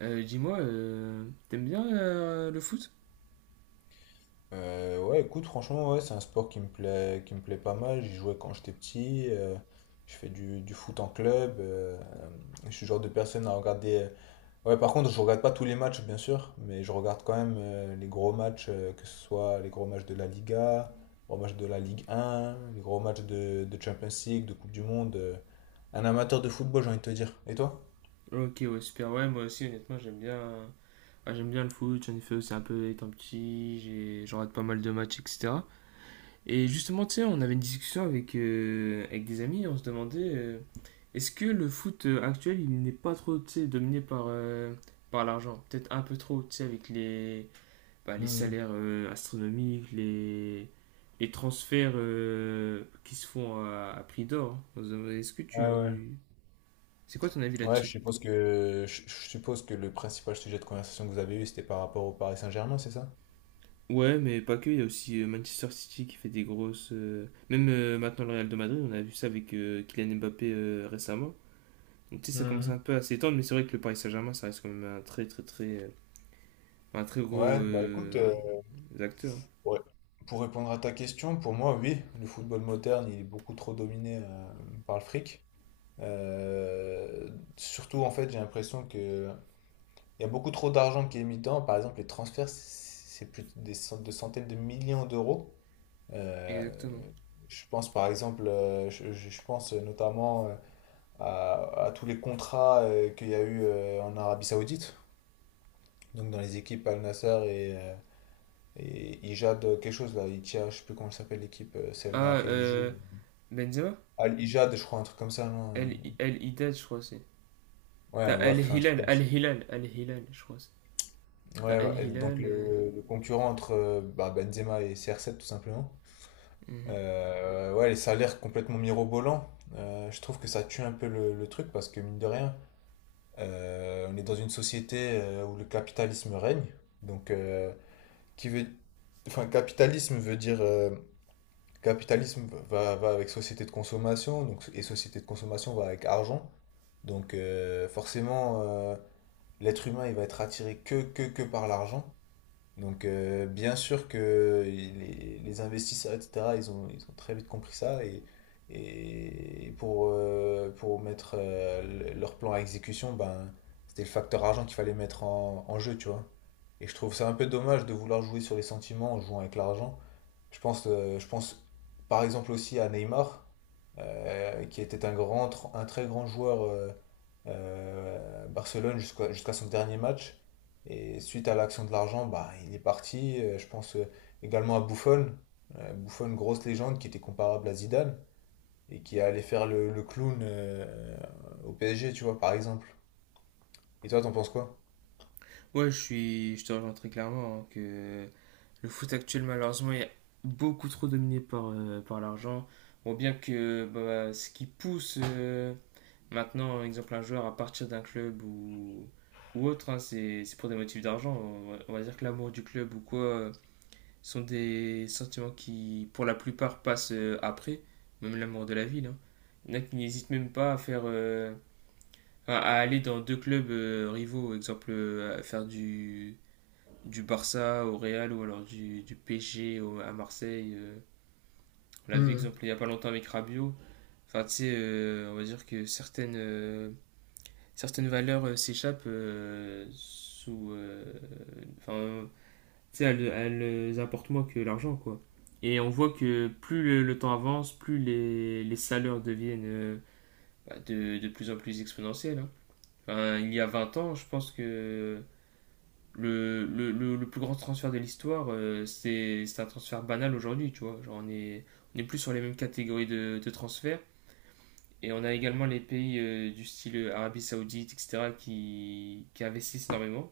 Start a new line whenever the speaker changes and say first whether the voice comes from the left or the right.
right: Dis-moi, t'aimes bien le foot?
left: Ouais, écoute, franchement, ouais, c'est un sport qui me plaît pas mal. J'y jouais quand j'étais petit. Je fais du foot en club. Je suis le genre de personne à regarder. Ouais, par contre, je regarde pas tous les matchs, bien sûr, mais je regarde quand même les gros matchs, que ce soit les gros matchs de la Liga, les gros matchs de la Ligue 1, les gros matchs de Champions League, de Coupe du Monde. Un amateur de football, j'ai envie de te dire. Et toi?
right: Ok, ouais, super. Ouais, moi aussi, honnêtement, j'aime bien. Ouais, j'aime bien le foot. J'en ai fait aussi un peu étant petit. J'en rate pas mal de matchs, etc. Et justement, tu sais, on avait une discussion avec des amis. On se demandait, est-ce que le foot actuel, il n'est pas trop, tu sais, dominé par l'argent? Peut-être un peu trop, tu sais, avec les
left: Mhm.
right: salaires astronomiques, les transferts qui se font à prix d'or. Est-ce que
left: Ouais, ouais.
right: tu... C'est quoi ton avis
left: Ouais, je
right: là-dessus?
left: suppose que je je suppose que le principal sujet de conversation que vous avez eu, c'était par rapport au Paris Saint-Germain, c'est ça?
right: Ouais, mais pas que, il y a aussi Manchester City qui fait des grosses... Même maintenant le Real de Madrid, on a vu ça avec Kylian Mbappé récemment. Donc tu sais, ça commence un
left: Mhm.
right: peu à s'étendre, mais c'est vrai que le Paris Saint-Germain, ça reste quand même un très très très... un très gros
left: Ouais, bah écoute,
right: acteur.
left: ouais. Pour répondre à ta question, pour moi, oui, le football moderne, il est beaucoup trop dominé par le fric. Euh, Surtout, en fait, j'ai l'impression que il y a beaucoup trop d'argent qui est mis dedans. Par exemple, les transferts, c'est plus de centaines de millions d'euros. Euh,
right: Exactement.
left: je pense, par exemple, je pense notamment à tous les contrats qu'il y a eu en Arabie Saoudite. Donc dans les équipes Al Nassr et Ijad, quelque chose là, Itia, je sais plus comment s'appelle l'équipe, celle dans
right: Ah,
left: laquelle il joue.
right: Benzema?
left: Al Ijad, je crois, un truc comme ça, non?
right: El Haddad, je crois c'est. T'as
left: Ouais,
right: Al
left: bref, un truc
right: Hilal,
left: comme
right: Al
left: ça.
right: Hilal, Al Hilal, je crois. T'as
left: Ouais,
right: Al
left: ouais, et donc
right: Hilal.
left: le concurrent entre bah, Benzema et CR7 tout simplement.
right: Mhm.
left: Ouais, les salaires complètement mirobolants. Je trouve que ça tue un peu le truc parce que mine de rien, on est dans une société où le capitalisme règne. Donc, qui veut, enfin, capitalisme veut dire capitalisme va avec société de consommation, donc et société de consommation va avec argent. Donc forcément, l'être humain il va être attiré que par l'argent. Donc bien sûr que les investisseurs, etc., ils ont très vite compris ça et pour mettre leur plan à exécution, ben, c'était le facteur argent qu'il fallait mettre en jeu, tu vois. Et je trouve ça un peu dommage de vouloir jouer sur les sentiments en jouant avec l'argent. Je pense par exemple aussi à Neymar, qui était un grand, un très grand joueur à Barcelone jusqu'à son dernier match. Et suite à l'action de l'argent, bah, il est parti. Je pense également à Buffon. Buffon, grosse légende qui était comparable à Zidane et qui allait faire le clown au PSG, tu vois, par exemple. Et toi, t'en penses quoi?
right: Ouais, je te rejoins très clairement, hein, que le foot actuel malheureusement est beaucoup trop dominé par l'argent. Bon, bien que ce qui pousse maintenant, exemple un joueur à partir d'un club ou autre, hein, c'est pour des motifs d'argent. On va dire que l'amour du club ou quoi sont des sentiments qui, pour la plupart, passent après, même l'amour de la ville, hein. Il y en a qui n'hésitent même pas à faire à aller dans deux clubs rivaux, exemple à faire du Barça au Real ou alors du PSG à Marseille. On l'a vu exemple il n'y a pas longtemps avec Rabiot. Enfin, tu sais, on va dire que certaines valeurs s'échappent sous... Enfin, tu sais, elles apportent moins que l'argent, quoi. Et on voit que plus le temps avance, plus les salaires deviennent de plus en plus exponentiels, hein. Enfin, il y a 20 ans, je pense que le plus grand transfert de l'histoire, c'est un transfert banal aujourd'hui, tu vois. Genre, on est plus sur les mêmes catégories de transferts. Et on a également les pays du style Arabie Saoudite, etc., qui investissent énormément,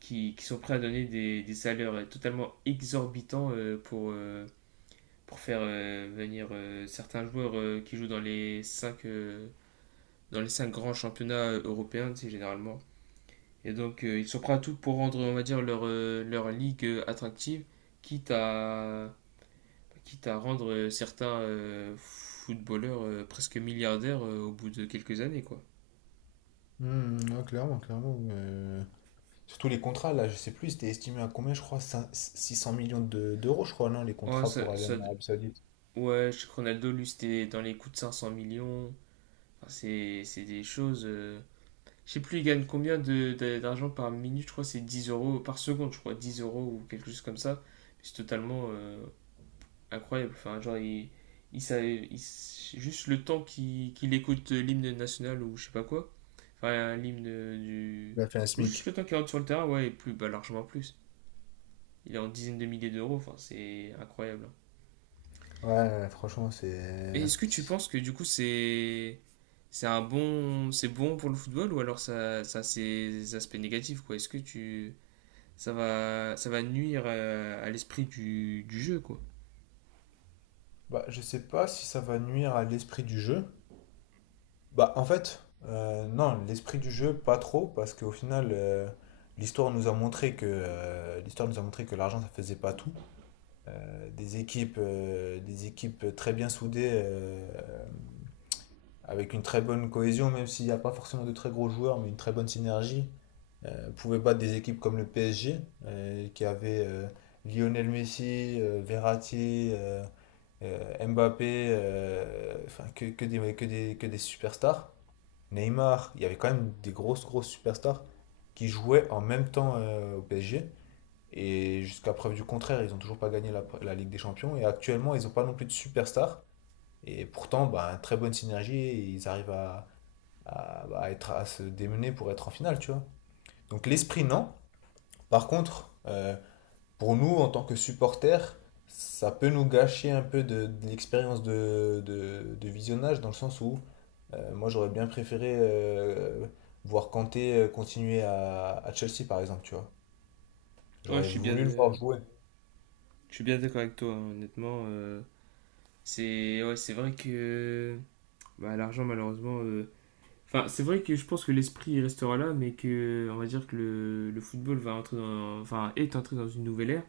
right: qui sont prêts à donner des salaires totalement exorbitants pour faire venir certains joueurs qui jouent dans les cinq grands championnats européens, tu sais, généralement. Et donc, ils sont prêts à tout pour rendre, on va dire, leur ligue attractive, quitte à, quitte à rendre certains footballeurs presque milliardaires au bout de quelques années, quoi.
left: Hmm, ouais, clairement, clairement. Surtout les contrats, là, je sais plus, c'était estimé à combien, je crois, 600 millions d'euros, je crois, non, les
right: Ouais,
left: contrats pour
right: ça,
left: aller
right: ça-
left: en Arabie Saoudite.
right: ouais, je sais que Ronaldo, lui, c'était dans les coups de 500 millions. Enfin, c'est des choses... Je sais plus, il gagne combien d'argent par minute, je crois, que c'est 10 € par seconde, je crois, 10 € ou quelque chose comme ça. C'est totalement... incroyable. Enfin, genre, juste le temps qu'il écoute l'hymne national ou je sais pas quoi. Enfin, l'hymne du.
left: Il a fait un
right: Ou juste
left: SMIC.
right: le temps qu'il rentre sur le terrain, ouais, et plus, largement plus. Il est en dizaines de milliers d'euros, enfin, c'est incroyable, hein.
left: Ouais, franchement, c'est.
right: Et est-ce que tu penses que du coup, c'est bon pour le football ou alors ça a ses aspects négatifs, quoi. Est-ce que tu, ça va nuire à l'esprit du jeu, quoi.
left: Bah, je sais pas si ça va nuire à l'esprit du jeu. Bah, en fait, non, l'esprit du jeu, pas trop, parce qu'au final, l'histoire nous a montré que l'argent, ça faisait pas tout. Des équipes très bien soudées avec une très bonne cohésion, même s'il n'y a pas forcément de très gros joueurs, mais une très bonne synergie, pouvait battre des équipes comme le PSG, qui avait Lionel Messi, Verratti, Mbappé, enfin que des superstars. Neymar, il y avait quand même des grosses, grosses superstars qui jouaient en même temps au PSG. Et jusqu'à preuve du contraire, ils n'ont toujours pas gagné la Ligue des Champions. Et actuellement, ils n'ont pas non plus de superstars et pourtant, bah, très bonne synergie, et ils arrivent à, bah, être, à se démener pour être en finale, tu vois. Donc l'esprit, non. Par contre, pour nous, en tant que supporters, ça peut nous gâcher un peu de l'expérience de visionnage, dans le sens où moi, j'aurais bien préféré voir Kanté continuer à Chelsea, par exemple, tu vois.
right: Ouais,
left: J'aurais voulu le voir jouer.
right: je suis bien d'accord avec toi, hein, honnêtement. C'est ouais, c'est vrai que l'argent, malheureusement. Enfin, c'est vrai que je pense que l'esprit restera là, mais que on va dire que le football enfin, est entré dans une nouvelle ère.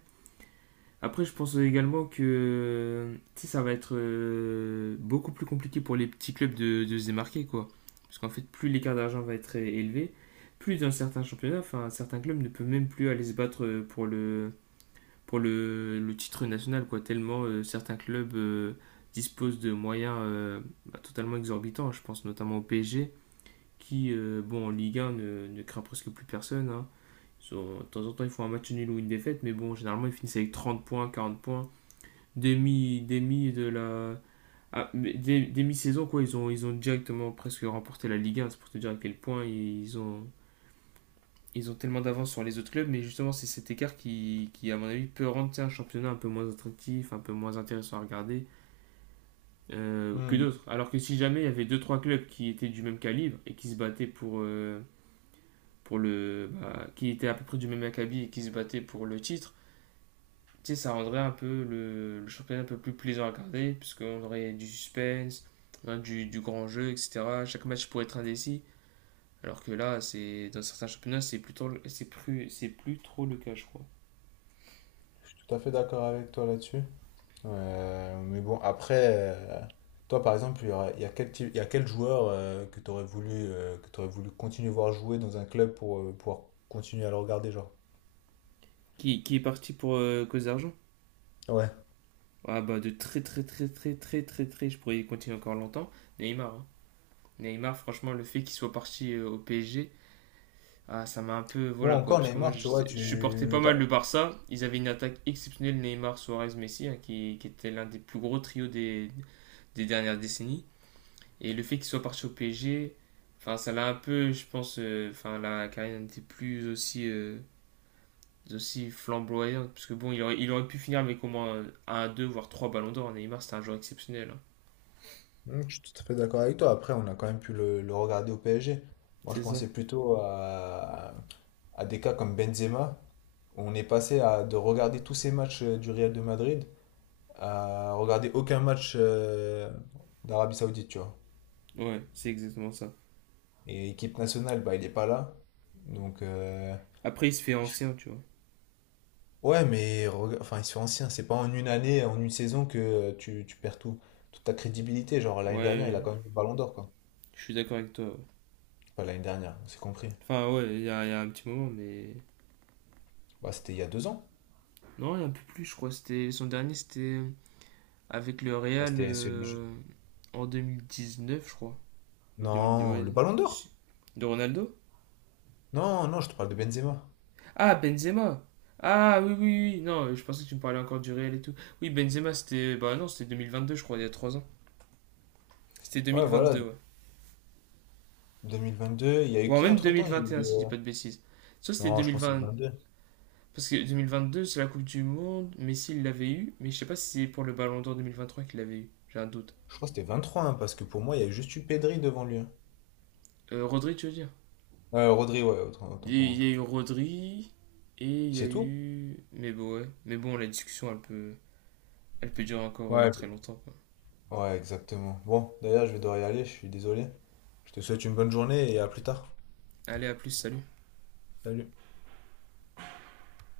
right: Après, je pense également que tu sais, ça va être beaucoup plus compliqué pour les petits clubs de se démarquer, quoi. Parce qu'en fait, plus l'écart d'argent va être élevé, plus dans certains championnats, enfin, certains clubs ne peuvent même plus aller se battre pour le titre national, quoi, tellement certains clubs disposent de moyens totalement exorbitants. Je pense notamment au PSG, qui, bon, en Ligue 1, ne craint presque plus personne, hein. De temps en temps, ils font un match nul ou une défaite, mais bon, généralement, ils finissent avec 30 points, 40 points. Demi, demi de la. ah, Demi-saison, quoi, ils ont directement presque remporté la Ligue 1. C'est pour te dire à quel point ils ont tellement d'avance sur les autres clubs, mais justement, c'est cet écart qui, à mon avis, peut rendre un championnat un peu moins attractif, un peu moins intéressant à regarder que
left: Hmm,
right: d'autres. Alors que si jamais il y avait deux trois clubs qui étaient du même calibre et qui se battaient pour le. Bah, qui étaient à peu près du même acabit et qui se battaient pour le titre, tu sais, ça rendrait un peu championnat un peu plus plaisant à regarder, puisqu'on aurait du suspense, hein, du grand jeu, etc. Chaque match pourrait être indécis. Alors que là, c'est dans certains championnats, c'est plus trop le cas, je crois.
left: tout à fait d'accord avec toi là-dessus. Mais bon, après, toi par exemple, il y a quel joueur que tu aurais voulu, que tu voulu continuer à voir jouer dans un club pour pouvoir continuer à le regarder, genre?
right: Qui est parti pour cause d'argent.
left: Ouais.
right: Ah bah de très très très très très très très, je pourrais y continuer encore longtemps. Neymar, hein. Neymar, franchement, le fait qu'il soit parti au PSG, ah, ça m'a un peu,
left: Ou
right: voilà quoi,
left: encore
right: parce que moi
left: Neymar, tu vois,
right: je supportais pas mal le Barça. Ils avaient une attaque exceptionnelle, Neymar, Suarez, Messi, hein, qui était l'un des plus gros trios des dernières décennies. Et le fait qu'il soit parti au PSG, enfin ça l'a un peu, je pense, enfin la carrière n'était plus aussi aussi flamboyant, parce que bon, il aurait pu finir avec au moins un, deux, voire trois ballons d'or. Neymar, c'était un joueur exceptionnel, hein.
left: Hmm, je suis tout à fait d'accord avec toi. Après, on a quand même pu le regarder au PSG. Moi, je
right: C'est ça.
left: pensais plutôt à des cas comme Benzema. Où on est passé à, de regarder tous ces matchs du Real de Madrid à regarder aucun match d'Arabie Saoudite, tu vois.
right: Ouais, c'est exactement ça.
left: Et équipe nationale, bah, il est pas là. Donc,
right: Après, il se fait
left: je-
right: ancien, tu vois.
left: ouais, mais enfin, ils sont anciens. C'est pas en une année, en une saison que tu perds tout, toute ta crédibilité. Genre, l'année dernière, il a
right: Ouais,
left: quand même eu le ballon d'or, quoi.
right: je suis d'accord avec toi. Ouais.
left: Pas l'année dernière, on s'est compris.
right: Enfin, ouais, il y, a y a un petit moment, mais.
left: Bah, c'était il y a 2 ans.
right: Non, il y a un peu plus, je crois. C'était avec le
left: Bah,
right: Real
left: c'était celui.
right: en 2019, je crois. Ou 2010,
left: Non,
right: ouais.
left: le ballon d'or?
right: Si, de Ronaldo.
left: Non, non, je te parle de Benzema.
right: Ah, Benzema. Ah, oui, oui, oui. Non, je pensais que tu me parlais encore du Real et tout. Oui. Benzema, c'était. Bah non, c'était deux mille vingt deux, je crois, il y a 3 ans. C'était
left: Ouais, voilà,
right: 2022, ouais.
left: 2022. Il y a
right: Ou
left: eu
right: alors
left: qui
right: même deux
left: entre-temps?
right: mille
left: Il y a
right: vingt et un,
left: eu.
right: si je dis pas de bêtises. Soit c'était
left: Non,
right: deux
left: je
right: mille
left: pense que c'est
right: vingt.
left: 22.
right: Parce que deux mille vingt deux, c'est la Coupe du Monde. Messi, il l'avait eu. Mais je sais pas si c'est pour le Ballon d'Or 2023 qu'il l'avait eu. J'ai un doute.
left: Je crois que c'était 23, hein, parce que pour moi, il y a juste eu Pedri devant lui. Hein.
right: Rodri, tu veux dire?
left: Rodri, ouais, autant pour
right: Il y
left: moi.
right: a eu Rodri. Et il y a
left: C'est tout?
right: eu. Mais bon, ouais. Mais bon, la discussion, elle peut durer encore
left: Ouais,
right: très longtemps, quoi.
left: ouais, exactement. Bon, d'ailleurs, je vais devoir y aller, je suis désolé. Je te souhaite une bonne journée et à plus tard.
right: Allez, à plus, salut.
left: Salut.